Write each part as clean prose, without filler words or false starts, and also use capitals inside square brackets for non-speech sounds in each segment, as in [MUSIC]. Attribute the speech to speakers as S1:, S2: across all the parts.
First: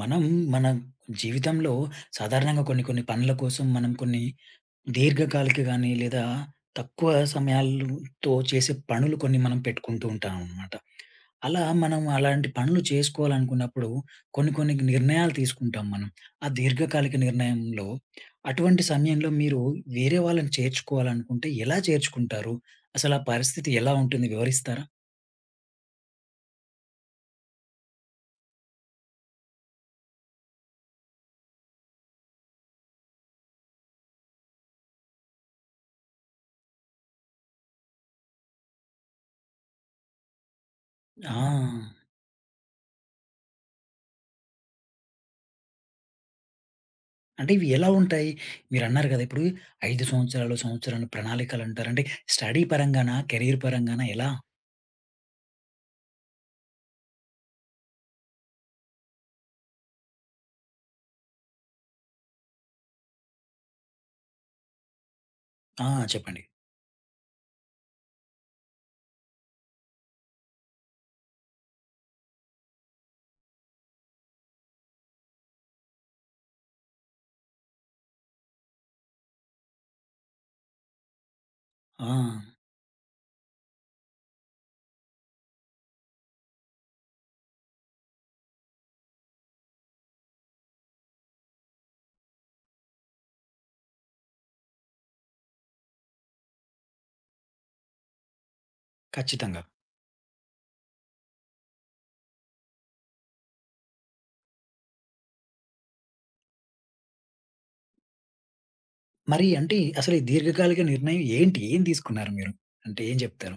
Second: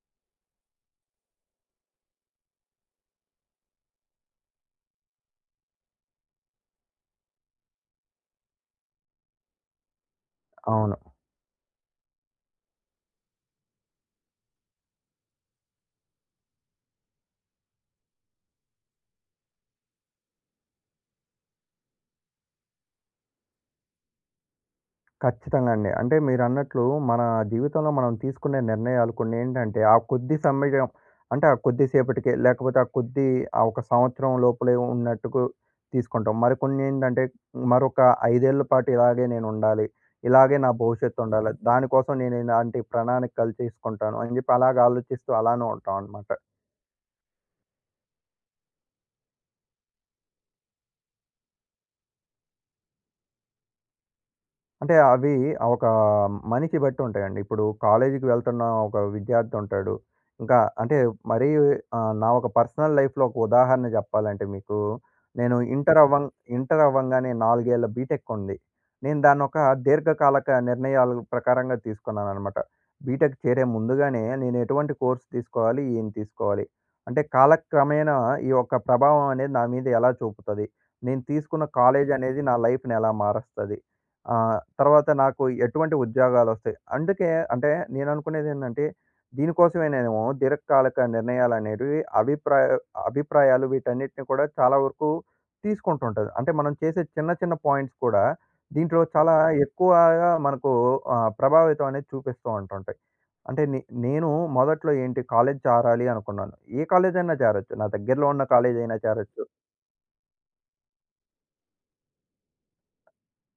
S1: మనం మన జీవితంలో సాధారణంగా కొన్ని కొన్ని పనుల కోసం మనం కొన్ని దీర్ఘకాలిక కానీ లేదా తక్కువ సమయాలతో చేసే పనులు కొన్ని మనం పెట్టుకుంటూ ఉంటాం అనమాట.
S2: అవును.
S1: అలా మనం అలాంటి పనులు చేసుకోవాలనుకున్నప్పుడు కొన్ని కొన్ని నిర్ణయాలు తీసుకుంటాం మనం. ఆ దీర్ఘకాలిక నిర్ణయంలో అటువంటి సమయంలో మీరు వేరే వాళ్ళని చేర్చుకోవాలనుకుంటే ఎలా చేర్చుకుంటారు? అసలు ఆ పరిస్థితి ఎలా ఉంటుంది వివరిస్తారా?
S2: ఖచ్చితంగా అండి. అంటే మీరన్నట్లు మన జీవితంలో మనం తీసుకునే నిర్ణయాలు కొన్నేంటంటే, ఆ కొద్ది సమయం అంటే ఆ కొద్దిసేపటికే లేకపోతే ఆ కొద్ది ఆ ఒక సంవత్సరం లోపలే ఉన్నట్టుకు తీసుకుంటాం. మరికొన్నేంటంటే మరొక 5 ఏళ్ల పాటు ఇలాగే నేనుండాలి. ఇలాగే నా భవిష్యత్తు
S1: ఆ!
S2: ఉండాలి. దానికోసం నేను ఇలాంటి ప్రణాళికలు చేసుకుంటాను అని చెప్పి అలాగ ఆలోచిస్తూ అలానే ఉంటాం అన్నమాట.
S1: అంటే ఇవి ఎలా ఉంటాయి? మీరన్నారు గదా! ఇప్పుడు 5 సంవత్సరాలు ప్రణాళికలంటారు. అంటే స్టడీ పరంగానా? కెరీర్ పరంగానా? ఎలా?
S2: అంటే అవి ఆ ఒక మనిషి బట్టి ఉంటాయండి. ఇప్పుడు కాలేజీకి వెళ్తున్న ఒక విద్యార్థి ఉంటాడు. ఇంకా అంటే మరీ నా ఒక పర్సనల్ లైఫ్‌లో ఒక ఉదాహరణ చెప్పాలంటే మీకు, నేను
S1: ఆ!
S2: Inter okay.
S1: చెప్పండి.
S2: ఇంటర్ అవ్వంగానే 4 ఏళ్ల బీటెక్ ఉంది. నేను దాన్నొక దీర్ఘకాలక నిర్ణయాల ప్రకారంగా తీసుకున్నాననమాట. బీటెక్ చేరే ముందుగానే నేను ఎటువంటి కోర్స్ తీసుకోవాలి, ఏం తీసుకోవాలి, అంటే కాలక్రమేణా ఈ యొక్క ప్రభావం అనేది నా మీద ఎలా చూపుతది? నేను తీసుకున్న
S1: ఆ!
S2: కాలేజ్ అనేది నా లైఫ్‌ని ఎలా మారుస్తది? తర్వాత నాకు ఎటువంటి ఉద్యోగాలొస్తాయి. అందుకే అంటే నేననుకునేదేందంటే, దీనికోసమేనేమో దీర్ఘకాలిక నిర్ణయాలనేటివి అభిప్రాయాలు వీటన్నిటిని కూడా చాలా వరకు తీసుకుంటుంటది. అంటే మనం చేసే చిన్న చిన్న పాయింట్స్ కూడా దీంట్లో చాలా
S1: ఖచ్చితంగా.
S2: ఎక్కువగా మనకు ప్రభావితం అనేది చూపిస్తూ ఉంటుంటాయి. అంటే నేను మొదట్లో ఏంటి కాలేజ్ జారాలి అనుకున్నాను. ఏ కాలేజైనా జారొచ్చు. నా దగ్గరలో ఉన్న కాలేజైనా జారొచ్చు.
S1: మరి అంటే అసలు ఈ దీర్ఘకాలిక నిర్ణయం ఏంటి? ఏం తీసుకున్నారు మీరు? అంటే ఏం జెప్తారు?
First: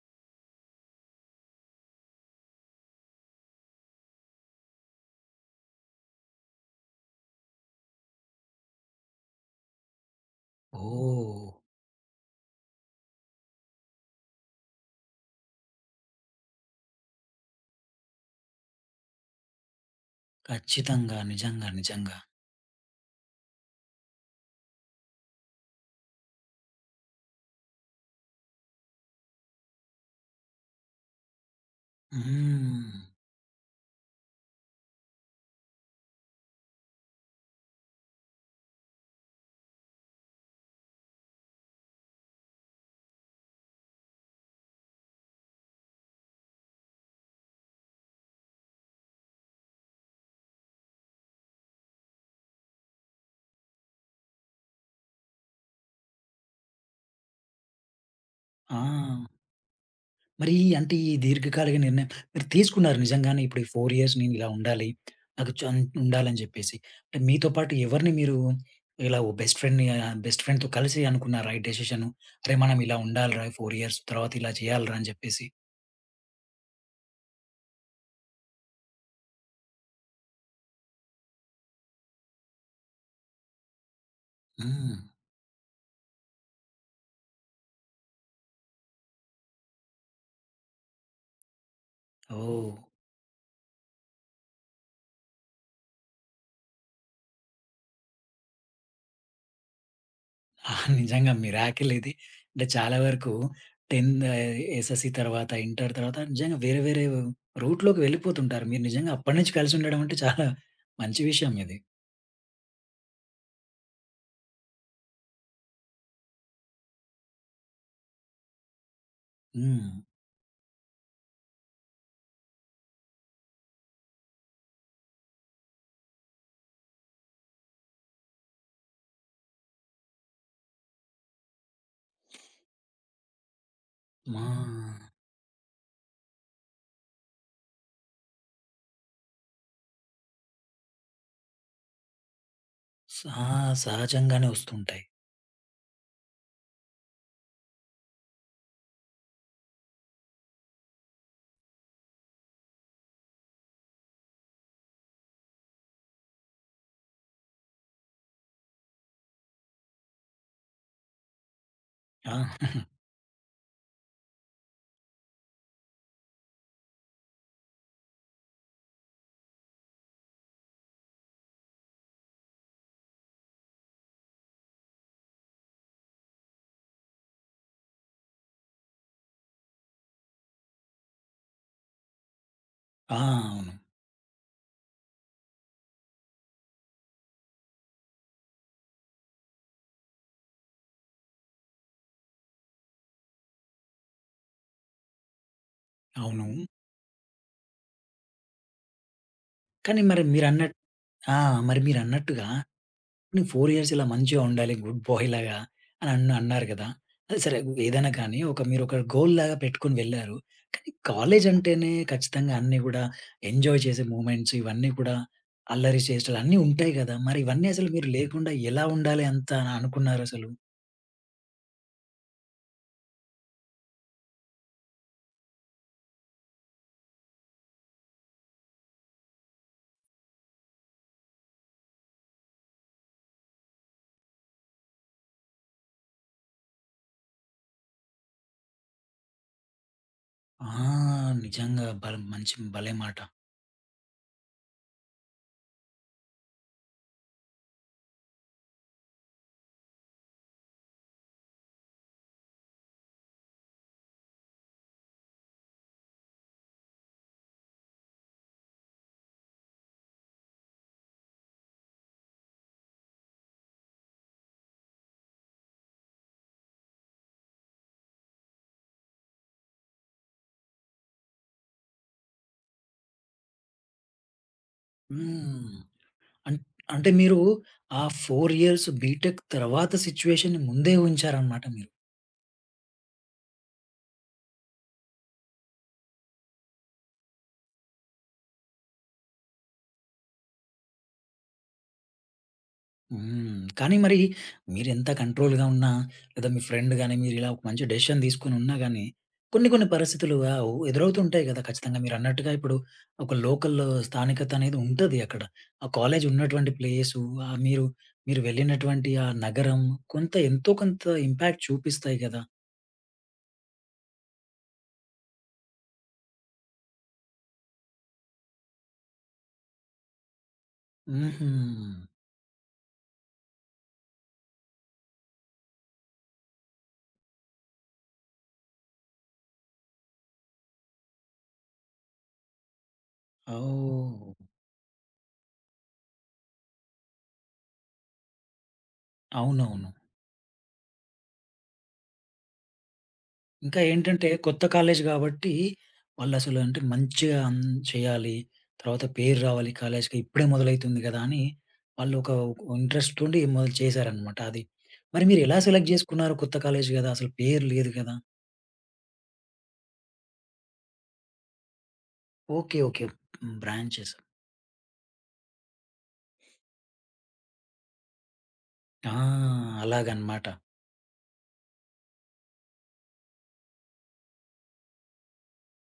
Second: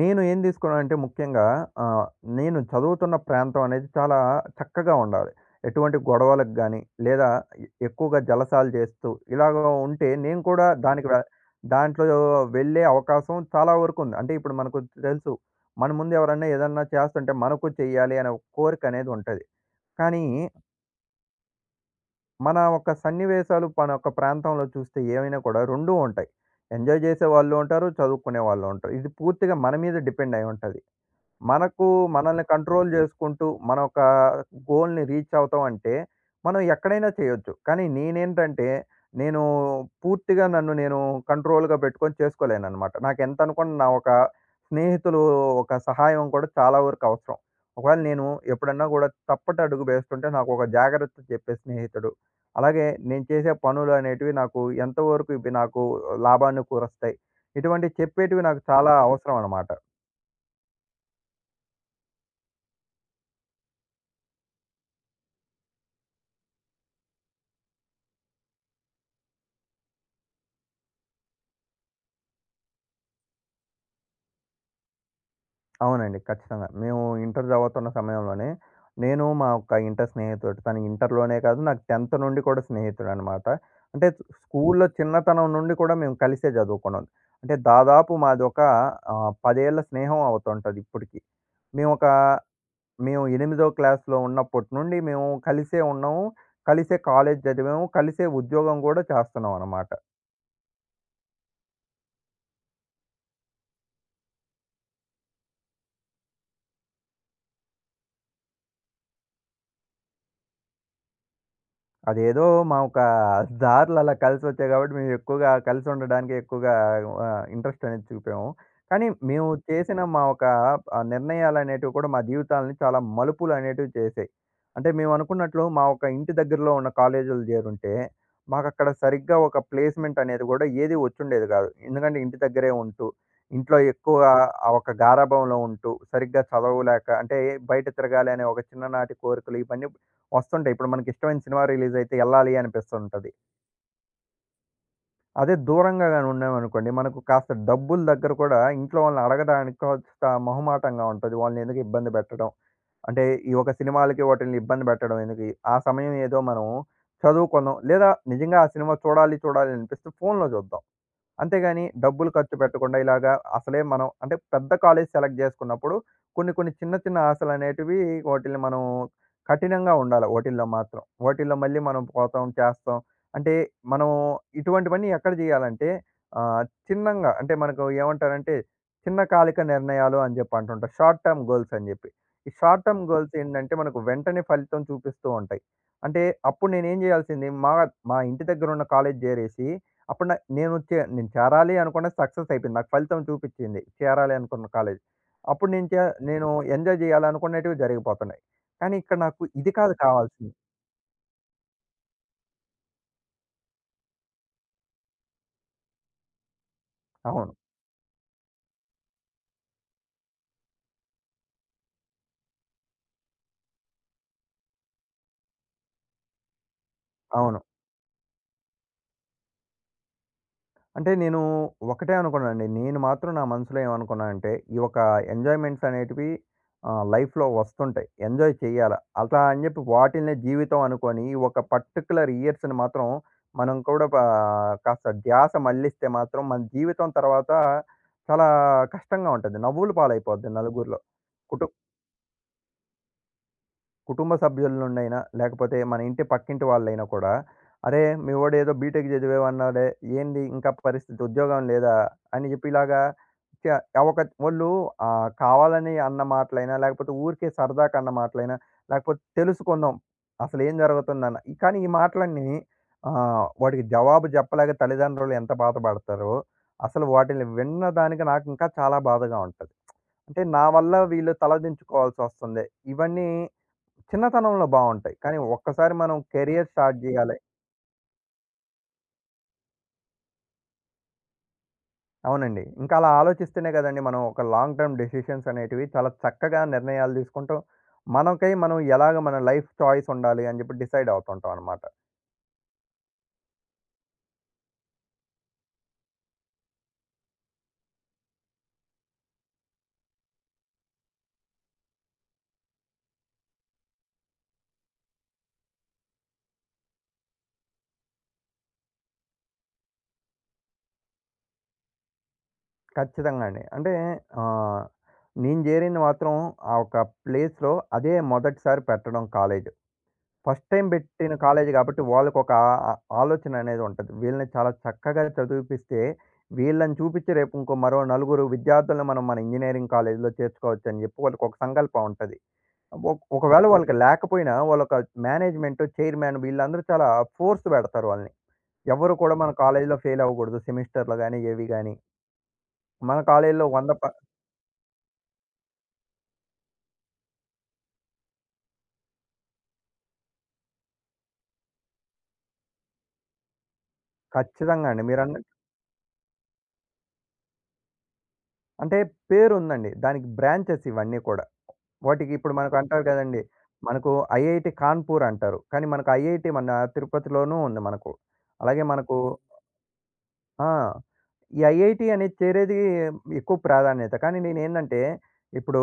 S2: నేను ఏం తీసుకున్నానంటే ముఖ్యంగా ఆహ్, నేను చదువుతున్న ప్రాంతం అనేది చాలా చక్కగా ఉండాలి. ఎటువంటి గొడవలకు గాని, లేదా ఎక్కువగా జలసాలు చేస్తూ ఇలాగ ఉంటే నేను కూడా దానికి వె
S1: ఓహ్!
S2: దాంట్లో వెళ్ళే అవకాశం చాలా వరకు ఉంది. అంటే ఇప్పుడు మనకు తెలుసు. మన ముందు ఎవరన్నా ఏదన్నా చేస్తుంటే మనకు చేయాలి అనే ఒక కోరిక అనేది ఉంటది. కానీ
S1: ఖచ్చితంగా. నిజంగా. నిజంగా.
S2: మన యొక్క సన్నివేశాలు మన యొక్క ప్రాంతంలో చూస్తే ఏమైనా కూడా 2 ఉంటాయి. ఎంజాయ్ చేసేవాళ్ళు ఉంటారు. చదువుకునే వాళ్ళు ఉంటారు. ఇది పూర్తిగా మన మీద డిపెండ్ అయి ఉంటది. మనకు మనల్ని కంట్రోల్
S1: హ్మ్.
S2: చేసుకుంటూ, మన ఒక గోల్‌ని రీచ్ అవుతాం అంటే, మనం ఎక్కడైనా చేయొచ్చు. కానీ నేనేంటంటే, నేను పూర్తిగా నన్ను నేను కంట్రోల్‌గా పెట్టుకొని చేసుకోలేననమాట. నాకెంత అనుకున్న నా ఒక స్నేహితులు ఒక సహాయం కూడా చాలా వరకు అవసరం. ఒకవేళ నేను ఎప్పుడన్నా కూడా తప్పటడుగు వేస్తుంటే నాకు ఒక జాగ్రత్త చెప్పే స్నేహితుడు, అలాగే నేను చేసే పనులు అనేటివి నాకు ఎంతవరకు ఇవి నాకు లాభాన్ని కూరస్తాయి, ఇటువంటి చెప్పేటివి నాకు
S1: ఆ!
S2: చాలా అవసరం అనమాట.
S1: మరి అంటే ఈ దీర్ఘకాలిక నిర్ణయం మీరు తీసుకున్నారు నిజంగానే ఇప్పుడు ఈ 4 ఇయర్స్ నేను ఇలా ఉండాలి. నాకు చన్ ఉండాలని జెప్పేసి. అంటే మీతో పాటు ఎవరిని మీరు ఇలా ఓ బెస్ట్ ఫ్రెండ్‌ని బెస్ట్ ఫ్రెండ్‌తో కలిసి అనుకున్నారా ఈ డెసిషన్? అరే! మనం ఇలా ఉండాలిరా ఈ 4 ఇయర్స్ తర్వాత ఇలా చేయాలిరా అని జెప్పేసి.
S2: అవునండి. ఖచ్చితంగా. మేము ఇంటర్ చదువుతున్న సమయంలోనే, నేను మా ఒక ఇంటర్ స్నేహితుడు. తను ఇంటర్‌లోనే కాదు నాకు 10థ్ నుండి కూడా స్నేహితుడనమాట. అంటే స్కూల్‌లో
S1: హ్మ్.
S2: చిన్నతనం నుండి కూడా మేము కలిసే చదువుకున్నాం. అంటే దాదాపు మాదొక 10 ఏళ్ల స్నేహం అవుతుంటది ఇప్పటికి. మేమొక
S1: ఓహ్!
S2: మేము 8థ్ క్లాస్‌లో ఉన్నప్పటి నుండి మేము కలిసే ఉన్నాము. కలిసే కాలేజ్ చదివాము. కలిసే ఉద్యోగం కూడా చేస్తున్నామనమాట.
S1: నిజంగా మిరాకిల్ ఇది. అంటే చాలా వరకు 10 ఎస్ఎస్‌సి తర్వాత, ఇంటర్ తర్వాత నిజంగా వేరే వేరే రూట్‌లోకి వెళ్ళిపోతుంటారు. మీరు నిజంగా అప్పటి నుంచి కలిసి ఉండడం అంటే చాలా మంచి విషయం ఇది.
S2: అదేదో మా ఒక దారులు అలా కలిసొచ్చాయి కాబట్టి మేము ఎక్కువగా కలిసి ఉండడానికి ఎక్కువగా ఇంట్రెస్ట్ అనేది చూపాము. కానీ మేము
S1: హ్మ్.
S2: చేసిన మా ఒక నిర్ణయాలనేటివి కూడా మా జీవితాల్ని చాలా మలుపులనేటివి చేసాయి. అంటే మేము అనుకున్నట్లు మా ఒక ఇంటి దగ్గరలో ఉన్న కాలేజీలు జేరుంటే, మాకక్కడ సరిగ్గా ఒక ప్లేస్‌మెంట్ అనేది గూడా ఏది వచ్చుండేది గాదు. ఎందుకంటే ఇంటి దగ్గరే ఉంటూ, ఇంట్లో ఎక్కువ
S1: ఆ!
S2: ఆ ఒక గారాబంలో ఉంటూ, సరిగ్గా చదవలేక అంటే బయట తిరగాలి అనే ఒక చిన్ననాటి కోరికలు ఇవన్నీ వస్తుంటాయి. ఇప్పుడు మనకి ఇష్టమైన సినిమా రిలీజ్ అయితే ఎళ్ళాలి అనిపిస్తుంటది.
S1: సా సహజంగానే వస్తుంటాయి.
S2: అదే దూరంగా గాని ఉన్నామనుకోండి, మనకు కాస్త డబ్బుల దగ్గర కూడా ఇంట్లో వాళ్ళని అడగడానికి కాస్త మొహమాటంగా ఉంటది. వాళ్ళని ఎందుకు ఇబ్బంది పెట్టడం. అంటే ఈ ఒక సినిమాలకి వాటిల్ని ఇబ్బంది పెట్టడం ఎందుకు? ఆ సమయం ఏదో మనం చదువుకుందాం. లేదా నిజంగా ఆ సినిమా చూడాలి, చూడాలి అనిపిస్తే ఫోన్‌లో చూద్దాం. అంతేగాని డబ్బులు
S1: ఆ!
S2: ఖర్చు
S1: [LAUGHS]
S2: పెట్టకుండా ఇలాగా అసలే మనం అంటే పెద్ద కాలేజ్ సెలెక్ట్ చేసుకున్నప్పుడు కొన్ని కొన్ని చిన్న చిన్న ఆశలనేటివి వాటిల్ని మనం కఠినంగా ఉండాలి వాటిల్లో మాత్రం. వాటిల్లో మళ్ళీ మనం పోతాం, చేస్తాం. అంటే మనం ఇటువంటివన్నీ ఎక్కడ చేయాలంటే ఆహ్, చిన్నంగా అంటే మనకు ఏమంటారంటే చిన్న కాలిక నిర్ణయాలు అని జెప్పి అంటుంటారు. షార్ట్ టర్మ్ గోల్స్ అని జెప్పి. ఈ షార్ట్ టర్మ్
S1: ఆ!
S2: గోల్స్
S1: అవును.
S2: ఏంటంటే మనకు వెంటనే ఫలితం చూపిస్తూ ఉంటాయి. అంటే అప్పుడు నేనేం జేయాల్సింది మా మా ఇంటి దగ్గరున్న కాలేజ్ జేరేసి అప్పుడు న నేనొచ్చే నేను చేరాలి అనుకున్నది సక్సెస్ అయిపోయింది. నాకు ఫలితం చూపిచ్చింది. చేరాలి అనుకున్న కాలేజ్. అప్పుడు
S1: అవును.
S2: నేను ఎంజాయ్ జేయాలనుకునేటివి జరిగిపోతున్నాయి. కానీ ఇక్కడ నాకు ఇది కాదు
S1: కానీ మరి
S2: కావాల్సింది.
S1: మీరన్నట్టు ఆ! మరి మీరన్నట్టుగా నేను 4 ఇయర్స్ ఇలా మంచిగా ఉండాలి, గుడ్ బాయ్ లాగా అని అన్నారు కదా! అది
S2: అవును.
S1: సరే ఏదైనా కానీ ఒక మీరు ఒక గోల్ లాగా పెట్టుకొని వెళ్లారు. కానీ కాలేజ్ అంటేనే ఖచ్చితంగా అన్నీ కూడా ఎంజాయ్ చేసే మూమెంట్స్ ఇవన్నీ కూడా అల్లరి చేష్టలు అన్నీ ఉంటాయి కదా! మరి
S2: అవును.
S1: ఇవన్నీ అసలు మీరు లేకుండా ఎలా ఉండాలి అంత అనుకున్నారసలు?
S2: అంటే నేను ఒకటే అనుకున్నానండి. నేను మాత్రం నా మనసులో ఏమనుకున్నానంటే, ఈ యొక్క ఎంజాయ్‌మెంట్స్ అనేటివి లైఫ్‌లో వస్తుంటాయి. ఎంజాయ్ చేయాలా. అలా అని చెప్పి వాటిల్నే జీవితం అనుకోని, ఈ ఒక పర్టిక్యులర్ ఇయర్స్‌ని మాత్రం మనం కూడా పా కాస్త ధ్యాస మళ్ళిస్తే మాత్రం మన జీవితం తర్వాత చాలా కష్టంగా ఉంటది. నవ్వుల పాలైపోద్ది
S1: ఆ!
S2: నలుగురిలో. కుటు
S1: నిజంగా బలం మంచి భలే మాట.
S2: కుటుంబ సభ్యుల నుండైనా, లేకపోతే మన ఇంటి పక్కింటి వాళ్ళైనా కూడా, "అరే! మీ వోడు ఏదో బీటెక్ చదివేవన్నాడే, ఏంది ఇంకా పరిస్థితి ఉద్యోగం లేదా?" అని చెప్పి ఇలాగా చ ఒక వోళ్ళు కావాలని అన్న మాటలైనా, లేకపోతే ఊరికే సరదాకి అన్న మాటలైనా, లేకపోతే తెలుసుకుందాం అసలు ఏం జరుగుతుందన్న. ఈ కానీ ఈ మాటలన్నీ వాటికి జవాబు చెప్పలేక తల్లిదండ్రులు ఎంత బాధపడతారో, అసలు వాటిని విన్న దానికి నాకు ఇంకా చాలా బాధగా ఉంటది. అంటే నా వల్ల వీళ్ళు తలదించుకోవాల్సొస్తుంది. ఇవన్నీ చిన్నతనంలో బావుంటాయి. కానీ
S1: హ్మ్.
S2: ఒక్కసారి మనం
S1: అన్
S2: కెరియర్ స్టార్ట్
S1: అంటే
S2: జేయాలి.
S1: మీరు ఆ 4 ఇయర్స్ బీటెక్ తర్వాత సిట్యుయేషన్‌ని ముందే ఊహించారనమాట మీరు.
S2: అవునండి. ఇంకా అలా ఆలోచిస్తేనే గదండీ మనం ఒక లాంగ్ టర్మ్ డెసిషన్స్ అనేటివి చాలా చక్కగా నిర్ణయాలు తీసుకుంటూ, మనకై మనం ఎలాగ మన లైఫ్ చాయిస్ ఉండాలి అని జెప్పి డిసైడ్ అవుతుంటాం అనమాట.
S1: హ్మ్. కానీ మరి మీరెంత కంట్రోల్‌గా ఉన్నా, లేదా మీ ఫ్రెండ్ గాని, మీరిలా ఒక మంచి డెసిషన్ తీసుకొని ఉన్నా గాని, కొన్ని కొన్ని పరిస్థితులు ఎదురవుతూ ఉంటాయి కదా! ఖచ్చితంగా మీరన్నట్టుగా ఇప్పుడు ఒక లోకల్ స్థానికత అనేది ఉంటది అక్కడ. ఆ కాలేజ్ ఉన్నటువంటి ప్లేసు, మీరు మీరు వెళ్ళినటువంటి ఆ నగరం కొంత ఎంతో కొంత ఇంపాక్ట్ చూపిస్తాయి కదా!
S2: ఖచ్చితంగా అండి. అంటే ఆహ్, నేను జేరింది మాత్రం ఆ ఒక ప్లేస్‌లో అదే మొదటిసారి పెట్టడం కాలేజ్. ఫస్ట్ టైమ్ బెట్టిన
S1: హుహు.
S2: కాలేజీ గాబట్టి, వాళ్ళకొక ఆ ఆలోచననేది ఉంటది. వీళ్ళని చాలా చక్కగా చదివిపిస్తే, వీళ్ళని చూపిచ్చి రేపు ఇంకో మరో నలుగురు విద్యార్థులను మనం మన ఇంజినీరింగ్ కాలేజీలో చేర్చుకోవచ్చని జెప్పి వాళ్ళకొక సంకల్పం ఉంటది. ఒకవేళ వాళ్ళకి
S1: ఓహ్!
S2: లేకపోయినా, వాళ్ళొక మేనేజ్‌మెంటు, చైర్మన్ వీళ్ళందరూ చాలా ఫోర్స్ బెడతారు వాళ్ళని. ఎవ్వరు కూడా మన
S1: అవునవును.
S2: కాలేజీలో ఫెయిల్ అవ్వగూడదు సెమిస్టర్‌లు గాని, ఏవి గాని. మన కాలేజీలో
S1: ఇంకా
S2: 100 ప
S1: ఏంటంటే కొత్త కాలేజ్ గాబట్టి, వాళ్ళసలు అంటే మంచిగా చేయాలి. తర్వాత పేరు రావాలి కాలేజ్‌కి. ఇప్పుడే మొదలైతుంది గదా! అని వాళ్ళు ఒక ఇంట్రెస్ట్ ఉండి మొదలు చేశారనమాట అది.
S2: ఖచ్చితంగా అండి.
S1: మరి
S2: మీరన్నట్టు
S1: మీరెలా సెలెక్ట్ జేసుకున్నారు? కొత్త కాలేజ్ గదా! అసలు పేరు లేదు గదా!
S2: అంటే పేరుందండి. దానికి బ్రాంచెస్ ఇవన్నీ కూడా. వాటికి ఇప్పుడు మనకు
S1: ఓకే.
S2: అంటారు
S1: ఓకే.
S2: కదండీ.
S1: హ్మ్.
S2: మనకు
S1: బ్రాంచెస్.
S2: ఐఐటీ కాన్పూర్ అంటారు. కానీ మనకు ఐఐటీ మన తిరుపతిలోనూ ఉంది మనకు. అలాగే
S1: ఆ!
S2: మనకు
S1: అలాగనమాట.
S2: ఆ! ఈ ఐఐటీ అనేది చేరేది ఎక్కువ ప్రాధాన్యత. కానీ నేనేందంటే, ఇప్పుడు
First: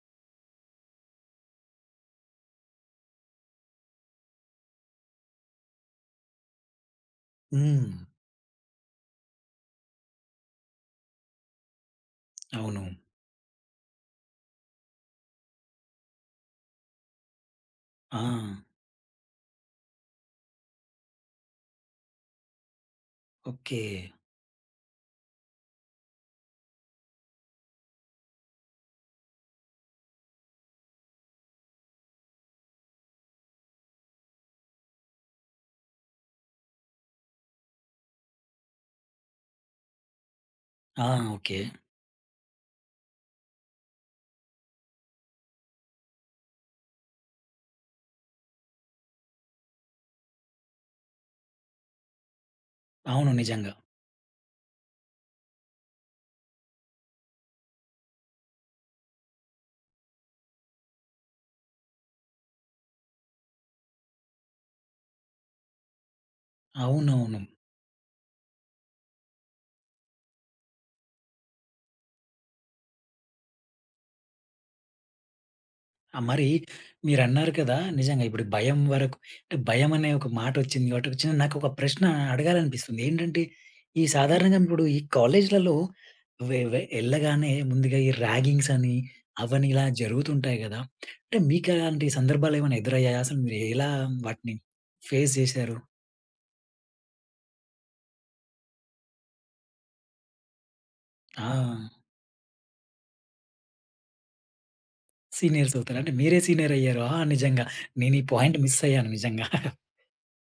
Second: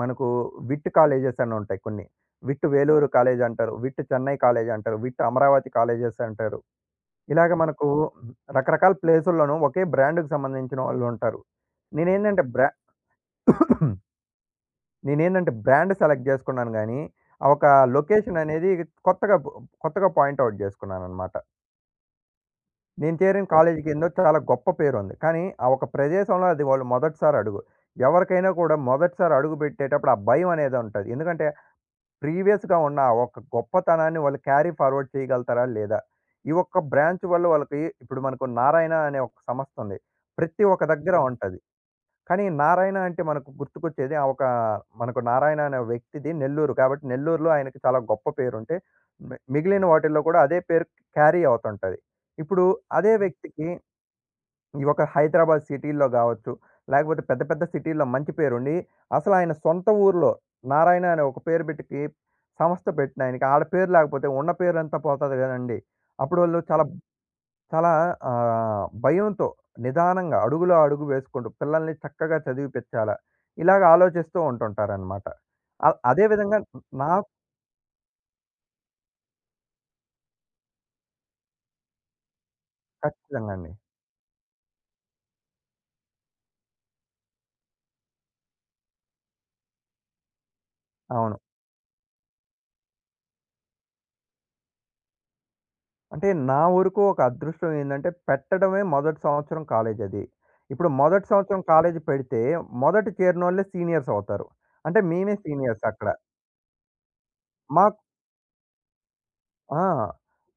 S2: మనకు విట్ కాలేజెస్ అని ఉంటాయి కొన్ని. విట్ వేలూరు కాలేజ్ అంటారు. విట్ చెన్నై కాలేజ్ అంటారు. విట్ అమరావతి కాలేజెస్ అంటారు. ఇలాగ మనకు
S1: హ్మ్.
S2: రకరకాల ప్లేసుల్లోనూ ఒకే బ్రాండ్‌కి సంబంధించిన వాళ్ళు ఉంటారు. నేనేందంటే బ్రా
S1: అవును.
S2: [COUGHS] నేనేంటంటే బ్రాండ్ సెలెక్ట్ చేసుకున్నాను గానీ, ఆ ఒక
S1: ఆ!
S2: లొకేషన్ అనేది కొత్తగా బ్ కొత్తగా పాయింట్ ఔట్ చేసుకున్నాననమాట. నేను చేరిన
S1: ఓకే.
S2: కాలేజీకి ఓకే. ఏందో చాలా గొప్ప పేరుంది. కానీ, ఆ ఒక ప్రదేశంలో అది వాళ్ళు మొదటిసారి అడుగు. ఎవరికైనా కూడా మొదటిసారి అడుగు పెట్టేటప్పుడు ఆ భయం అనేదుంటది. ఎందుకంటే, ప్రీవియస్‌గా ఉన్న ఆ ఒక గొప్పతనాన్ని వాళ్ళు క్యారీ ఫార్వర్డ్ చేయగలుగుతారా లేదా? ఈ ఒక్క బ్రాంచ్ వల్ల వాళ్ళకి ఇప్పుడు మనకు నారాయణ అనే ఒక సంస్థ ఉంది. ప్రతి ఒక్క
S1: ఆ!
S2: దగ్గర అవును. ఉంటది.
S1: ఓకే.
S2: కానీ నారాయణ అంటే మనకు గుర్తుకొచ్చేది ఆ ఒక మనకు నారాయణ అనే వ్యక్తిది నెల్లూరు. కాబట్టి నెల్లూరులో ఆయనకి చాలా గొప్ప పేరుంటే, మిగిలిన వాటిల్లో కూడా అదే పేరు క్యారీ అవుతుంటది. ఇప్పుడు అదే హ్మ్.
S1: అవును.
S2: వ్యక్తికి
S1: నిజంగా.
S2: ఈ ఒక హైదరాబాద్ సిటీల్లో గావచ్చు, లేకపోతే పెద్ద పెద్ద సిటీల్లో మంచి పేరుండి, అసలు ఆయన సొంత ఊర్లో నారాయణ అనే ఒక పేరు పెటికి సంస్థ పెట్టిన ఆయనకి ఆడ పేరు లేకపోతే ఉన్న పేరంతా పోతది గదండీ! అప్పుడోళ్ళు చాలా
S1: అవునవును.
S2: చాలా భయంతో నిదానంగా అడుగులో అడుగు వేసుకుంటూ పిల్లల్ని చక్కగా చదివిపిచ్చాలా? ఇలాగ ఆలోచిస్తూ ఉంటుంటారనమాట.
S1: ఆ!
S2: అదే
S1: మరి
S2: విధంగా నాకు
S1: మీరన్నారు కదా! నిజంగా ఇప్పుడు భయం వరకు అంటే భయం అనే ఒక మాటొచ్చింది కాబట్టి వచ్చిన నాకు ఒక చిన్న నాకొక ప్రశ్న అడగాలనిపిస్తుంది. ఏంటంటే
S2: ఖచ్చితంగా అండి.
S1: ఈ సాధారణంగా ఇప్పుడు ఈ కాలేజ్‌లలో వె వె ఎళ్ళగానే ముందుగా ఈ ర్యాగింగ్స్ అని, అవని ఇలా జరుగుతుంటాయి గదా!
S2: అవును.
S1: అంటే మీకు అలాంటి సందర్భాలేమైనా ఎదురయ్యాయా? అసలు మీరు ఎలా వాటిని ఫేస్ జేశారు?
S2: అంటే నా వరకు ఒక అదృష్టం ఏందంటే పెట్టడమే మొదటి సంవత్సరం కాలేజ్ అది. ఇప్పుడు మొదటి
S1: ఆ!
S2: సంవత్సరం కాలేజ్ పెడితే మొదట చేరినోళ్ళే సీనియర్స్ అవుతారు. అంటే మేమే
S1: సీనియర్స్
S2: సీనియర్స్
S1: అవుతారు.
S2: అక్కడ.
S1: అంటే మీరే సీనియర్ అయ్యారు. ఆ! నిజంగా.
S2: మా
S1: నేను ఈ పాయింట్ మిస్ అయ్యాను నిజంగా. [LAUGHS]
S2: ఆ!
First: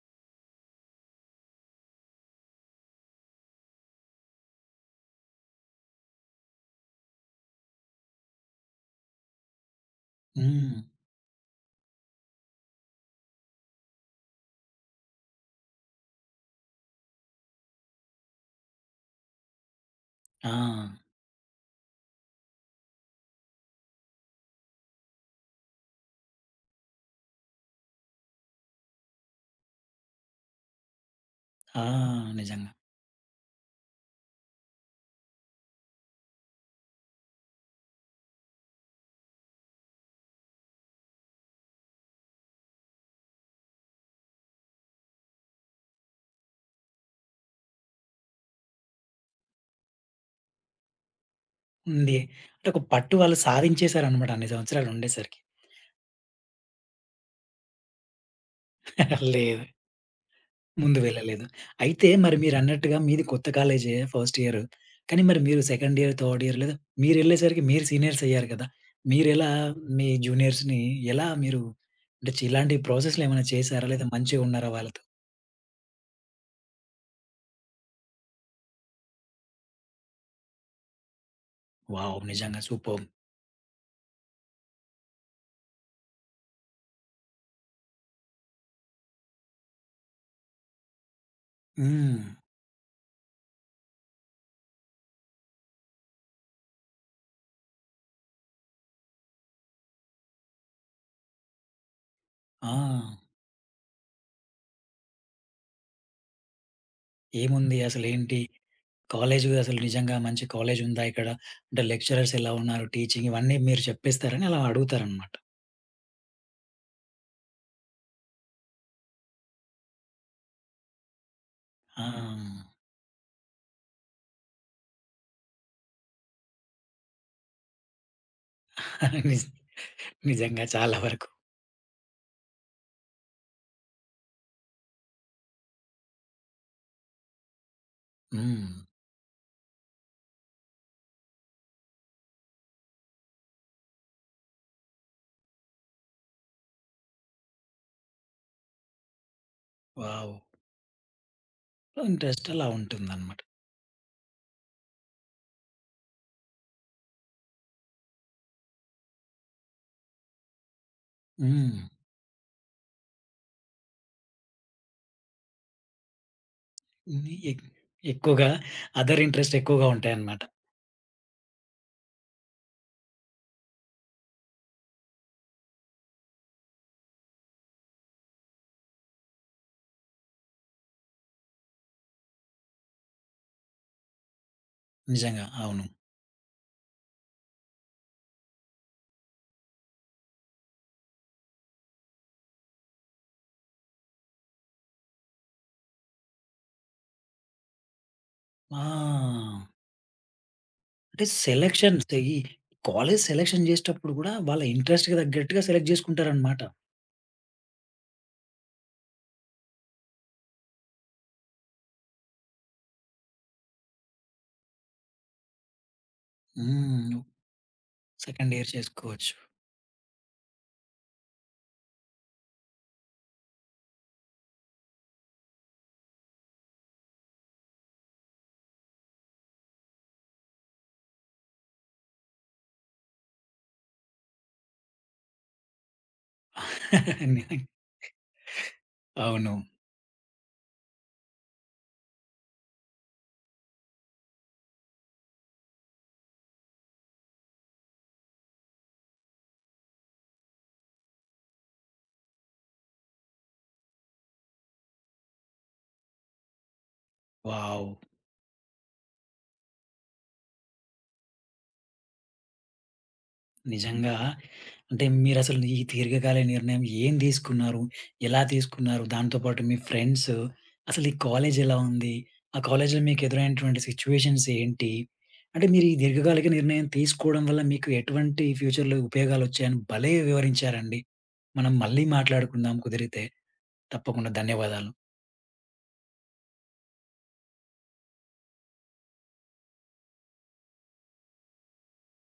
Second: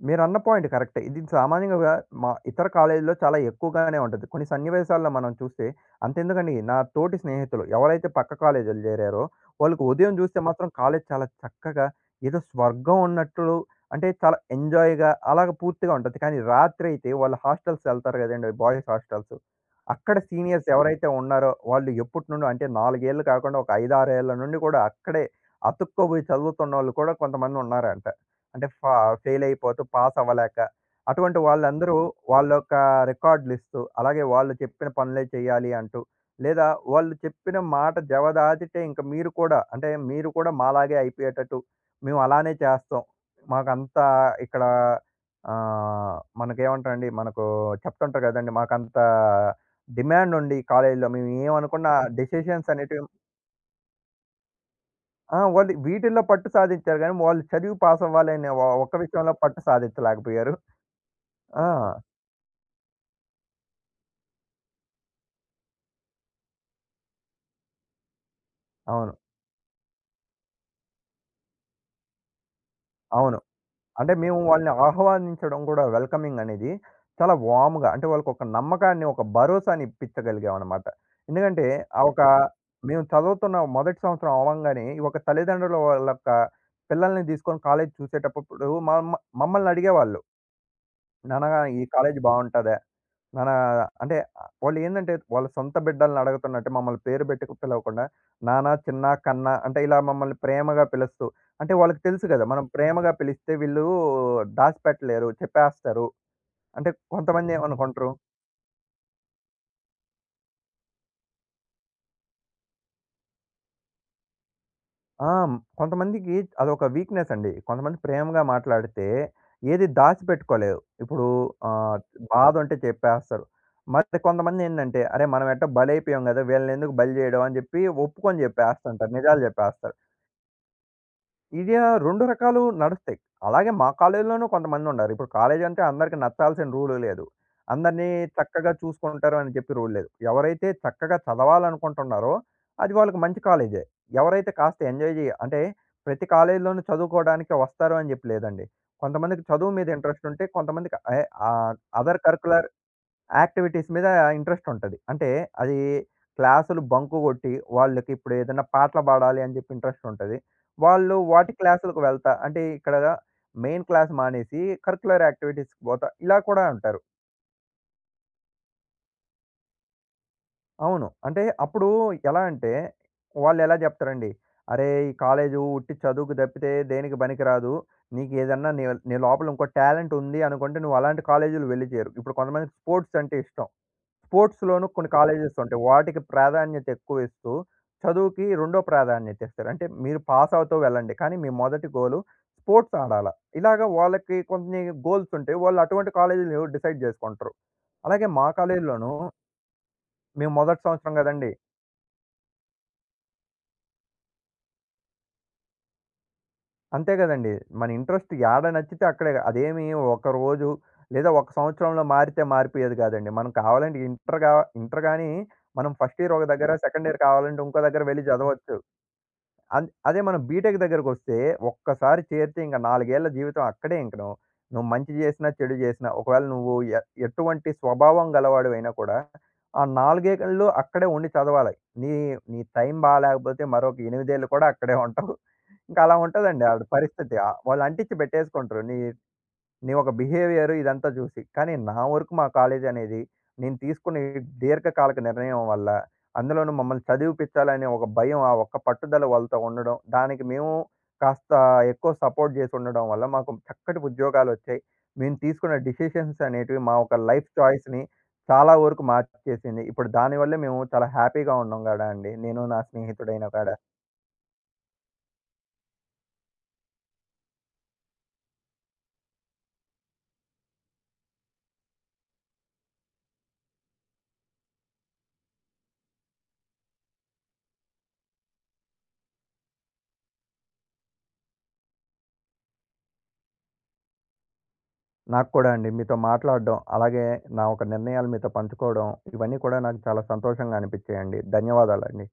S2: మీరన్న పాయింట్ కరెక్టే. ఇది సామాన్యంగా మా ఇతర కాలేజీల్లో చాలా ఎక్కువగానే ఉంటది. కొన్ని సన్నివేశాల్లో మనం చూస్తే అంతెందుకండి నా తోటి స్నేహితులు ఎవరైతే పక్క కాలేజీలు జేరారో, వాళ్ళకి ఉదయం జూస్తే మాత్రం
S1: హ్మ్.
S2: కాలేజీ చాలా చక్కగా ఏదో స్వర్గం ఉన్నట్లు అంటే చాలా ఎంజాయ్‌గా అలాగ పూర్తిగా ఉంటది. కానీ రాత్రయితే వాళ్ళు హాస్టల్స్ ఎళ్తారు గదండీ! Boys hostels. అక్కడ
S1: ఆ!
S2: సీనియర్స్ ఎవరైతే ఉన్నారో వాళ్ళు ఎప్పటినుండో అంటే 4 ఏళ్ళు కాకుండా ఒక 5, 6 ఏళ్ల నుండి కూడా అక్కడే అతుక్కోబోయి చదువుతున్నోళ్ళు కూడా కొంతమంది ఉన్నారంట. అంటే ఫెయిల్ అయిపోతూ పాస్ అవ్వలేక. అటువంటి
S1: ఆ!
S2: వాళ్ళందరూ వాళ్ళ
S1: నిజంగా.
S2: యొక్క రికార్డులు ఇస్తూ, అలాగే వాళ్ళు చెప్పిన పనులే చేయాలి అంటూ, లేదా వాళ్ళు చెప్పిన మాట జవదాటితే ఇంక మీరు కూడా అంటే మీరు కూడా మాలాగే అయిపోయేటట్టు మేము అలానే చేస్తాం. మాకంత ఇక్కడ మనకేమంటారండి మనకు చెప్తుంటారు కదండీ! మాకంత డిమాండ్ ఉండి కాలేజీలో మేము ఏమనుకున్న
S1: ఉంది. అంటే
S2: డెసిషన్స్
S1: ఒక
S2: అనేటివి
S1: పట్టు వాళ్ళు సాధించేసారనమాట అన్ని సంవత్సరాలు
S2: ఆ!
S1: ఉండేసరికి.
S2: వాళ్ళు వీటిల్లో పట్టు సాధించారు గానీ, వాళ్ళు చదివి పాసవ్వాలనే ఒక్క విషయంలో పట్టు
S1: లేదు.
S2: సాధించలేకపోయారు.
S1: ముందు వెళ్ళలేదు.
S2: ఆ!
S1: అయితే మరి మీరన్నట్టుగా మీది కొత్త కాలేజే ఫస్ట్ ఇయరు. కానీ మరి మీరు సెకండ్ ఇయర్, థర్డ్ ఇయర్ లేదా మీరెళ్ళేసరికి మీరు సీనియర్స్ అయ్యారు కదా!
S2: అవును.
S1: మీరెలా మీ జూనియర్స్‌ని ఎలా మీరు అంటే ఇలాంటి ప్రాసెస్‌లు
S2: అవును.
S1: ఏమైనా చేశారా? లేదా
S2: అంటే మేము
S1: మంచిగున్నారా
S2: వాళ్ళని
S1: వాళ్ళతో?
S2: ఆహ్వానించడం గూడా వెల్కమింగ్ అనేది చాలా వార్మ్‌గా అంటే వాళ్ళకొక నమ్మకాన్ని, ఒక భరోసాని ఇప్పించగలిగామనమాట. ఎందుకంటే, ఆ ఒక
S1: వావ్! నిజంగా
S2: మేము
S1: సూపర్బ్!
S2: చదువుతున్న మొదటి సంవత్సరం అవ్వంగానే ఒక తల్లిదండ్రులు వాళ్ళ యొక్క పిల్లల్ని తీసుకొని కాలేజ్ చూసేటప్పుడు మా మ మమ్మల్ని అడిగేవాళ్ళు. నాన్న ఈ కాలేజ్
S1: హ్మ్.
S2: బావుంటదా? మన అంటే వాళ్ళేందంటే, వాళ్ళ సొంత బిడ్డల్ని అడగుతున్నట్టు మమ్మల్ని పేరు పెట్టి పిలవకుండా, నాన్న, చిన్న, కన్న అంటే ఇలా మమ్మల్ని ప్రేమగా పిలుస్తూ అంటే వాళ్ళకి తెలుసు గదా! మనం
S1: ఆ!
S2: ప్రేమగా పిలిస్తే వీళ్ళు దాసిపెట్టలేరు, చెప్పేస్తారు. అంటే కొంతమంది
S1: ఏముంది
S2: ఏమనుకుంటరు
S1: అసలేంటి? కాలేజు అసలు నిజంగా మంచి కాలేజ్ ఉందా ఇక్కడ? అంటే లెక్చరర్స్ ఎలా ఉన్నారు? టీచింగ్ ఇవన్నీ మీరు చెప్పేస్తారని అలా
S2: ఆ!
S1: అడుగుతారనమాట.
S2: కొంతమందికి అదొక వీక్‌నెస్ అండి. కొంతమంది ప్రేమగా మాట్లాడితే ఏది దాచిపెట్టుకోలేరు. ఇప్పుడు ఆహ్,
S1: ఆ!
S2: బాధుంటే చెప్పేస్తారు. మరి కొంతమందేందంటే, అరే! మనం ఎట్టో బలైపోయాం గదా! వీళ్ళనెందుకు బలి జేయడం అని జెప్పి ఒప్పుకొని జెప్పేస్తుంటారు. నిజాలు
S1: నిజ్
S2: జెప్పేస్తారు.
S1: నిజంగా చాలా వరకు.
S2: ఇది 2 రకాలు నడుస్తాయి. అలాగే మా కాలేజీలోనూ కొంతమందుండారు. ఇప్పుడు కాలేజీ అంటే అందరికి నచ్చాల్సిన రూలు లేదు. అందరినీ చక్కగా
S1: హ్మ్.
S2: చూసుకుంటారు అని చెప్పి రూల్ లేదు. ఎవరైతే చక్కగా చదవాలనుకుంటున్నారో అది వాళ్ళకి మంచి కాలేజే. ఎవరైతే కాస్త ఎంజాయ్ జే అంటే ప్రతి కాలేజీలోనూ చదువుకోవడానికి వస్తారు అని చెప్పి లేదండి. కొంతమందికి చదువు మీద ఇంట్రెస్ట్
S1: వావ్!
S2: ఉంటే కొంతమందికి ఆహ్, అదర్
S1: ఇంట్రెస్ట్ అలా
S2: కరిక్యులర్
S1: ఉంటుందన్నమాట.
S2: యాక్టివిటీస్ మీద ఇంట్రెస్ట్ ఉంటది. అంటే అది క్లాసులు బంకు గొట్టి వాళ్ళకి ఇప్పుడు ఏదైనా పాటలు పాడాలి అని చెప్పి ఇంట్రెస్ట్ ఉంటది. వాళ్ళు వాటి
S1: హ్మ్.
S2: క్లాసులకు వెళ్తా అంటే ఇక్కడ మెయిన్ క్లాస్ మానేసి కరిక్యులర్ యాక్టివిటీస్‌కి పోతా ఇలా కూడా అంటారు.
S1: ఇది ఎక్కువగా అదర్ ఇంట్రెస్ట్ ఎక్కువగా ఉంటాయన్నమాట.
S2: అవును. అంటే అప్పుడు ఎలా అంటే వాళ్ళు ఎలా చెప్తారండి. "అరేయ్! ఈ కాలేజు ఉట్టి చదువుకు తప్పితే దేనికి పనికిరాదు. నీకు ఏదన్నా నీ నీ లోపల ఇంకో టాలెంట్ ఉంది అనుకుంటే నువ్వు అలాంటి కాలేజీలు వెళ్లి చేరు." ఇప్పుడు కొంతమందికి స్పోర్ట్స్ అంటే ఇష్టం. స్పోర్ట్స్‌లోనూ కొన్ని
S1: నిజంగా.
S2: కాలేజెస్ ఉంటాయి.
S1: అవును.
S2: వాటికి ప్రాధాన్యత ఎక్కువ ఇస్తూ, చదువుకి రెండో ప్రాధాన్యత ఇస్తారు. అంటే మీరు పాస్ అవుతూ వెళ్ళండి. కానీ మీ మొదటి గోలు స్పోర్ట్స్ ఆడాల. ఇలాగ వాళ్ళకి కొన్ని గోల్స్ ఉంటాయి. వాళ్ళు అటువంటి కాలేజీలు డిసైడ్ చేసుకుంటారు. అలాగే మా కాలేజీలోనూ
S1: ఆ!
S2: మేము మొదటి సంవత్సరం
S1: అంటే
S2: కదండీ!
S1: సెలక్షన్స్ ఈ కాలేజ్ సెలక్షన్ చేసేటప్పుడు కూడా వాళ్ళ ఇంట్రెస్ట్‌కి తగ్గట్టుగా సెలెక్ట్ చేసుకుంటారనమాట.
S2: అంతే కదండీ! మన ఇంట్రెస్ట్ యాడ నచ్చితే అక్కడే. అదేమి ఒకరోజు లేదా ఒక సంవత్సరంలో మారితే మారిపోయేది కాదండి. మనం కావాలంటే ఇంటర్ గాని మనం ఫస్ట్ ఇయర్ ఒక దగ్గర, సెకండ్
S1: హ్మ్.
S2: ఇయర్ కావాలంటే ఇంకో దగ్గర వెళ్లి
S1: సెకండ్ ఇయర్
S2: చదవచ్చు.
S1: చేసుకోవచ్చు.
S2: అదే మనం బీటెక్ దగ్గరకొస్తే ఒక్కసారి చేరితే ఇంక 4 ఏళ్ల జీవితం అక్కడే ఇంక నువ్వు. నువ్వు మంచి జేసినా, చెడు జేసినా ఒకవేళ నువ్వు ఎటువంటి స్వభావం గలవాడివైనా కూడా ఆ 4 ఏళ్ళు అక్కడే ఉండి చదవాలి. నీ నీ టైం బాలేకపోతే మరొక 8 ఏళ్ళు కూడా అక్కడే ఉంటావు. ఇంక అలా ఉంటదండి ఆడ పరిస్థితి.
S1: [LAUGHS]
S2: వాళ్ళు అంటించి పెట్టేసుకుంటారు. నీ
S1: అవును.
S2: నీ ఒక బిహేవియర్ ఇదంతా చూసి. కానీ నా వరకు మా కాలేజ్ అనేది నేను తీసుకునే దీర్ఘకాలిక నిర్ణయం వల్ల, అందులోనూ మమ్మల్ని చదివిపిచ్చాలనే ఒక భయం, ఆ ఒక్క పట్టుదల వాళ్ళతో ఉండడం, దానికి మేము కాస్త ఎక్కువ సపోర్ట్ చేసి ఉండడం వల్ల మాకు చక్కటి ఉద్యోగాలొచ్చాయి. మేము తీసుకున్న డిసిషన్స్ అనేటివి మా ఒక లైఫ్
S1: వావ్!
S2: చాయిస్‌ని చాలా వరకు మార్చేసింది. ఇప్పుడు దానివల్లే మేము చాలా హ్యాపీగా ఉన్నాం గూడా అండి. నేను నా స్నేహితుడైన కాడ.
S1: నిజంగా అంటే మీరసలు ఈ దీర్ఘకాలిక నిర్ణయం ఏం తీసుకున్నారు? ఎలా తీసుకున్నారు? దాంతో పాటు మీ ఫ్రెండ్స్, అసలు ఈ కాలేజ్ ఎలా ఉంది? ఆ కాలేజ్‌లో మీకు ఎదురైనటువంటి సిట్యుయేషన్స్ ఏంటి? అంటే మీరు ఈ దీర్ఘకాలిక నిర్ణయం తీసుకోవడం వల్ల మీకు ఎటువంటి ఫ్యూచర్‌లో ఉపయోగాలొచ్చాయని భలే వివరించారండి. మనం మళ్ళీ మాట్లాడుకుందాం కుదిరితే. తప్పకుండా ధన్యవాదాలు.
S2: నాకు కూడా అండి. మీతో మాట్లాడడం, అలాగే నా ఒక నిర్ణయాలు మీతో పంచుకోవడం, ఇవన్నీ కూడా నాకు చాలా సంతోషంగా అనిపించాయండి. ధన్యవాదాలండి.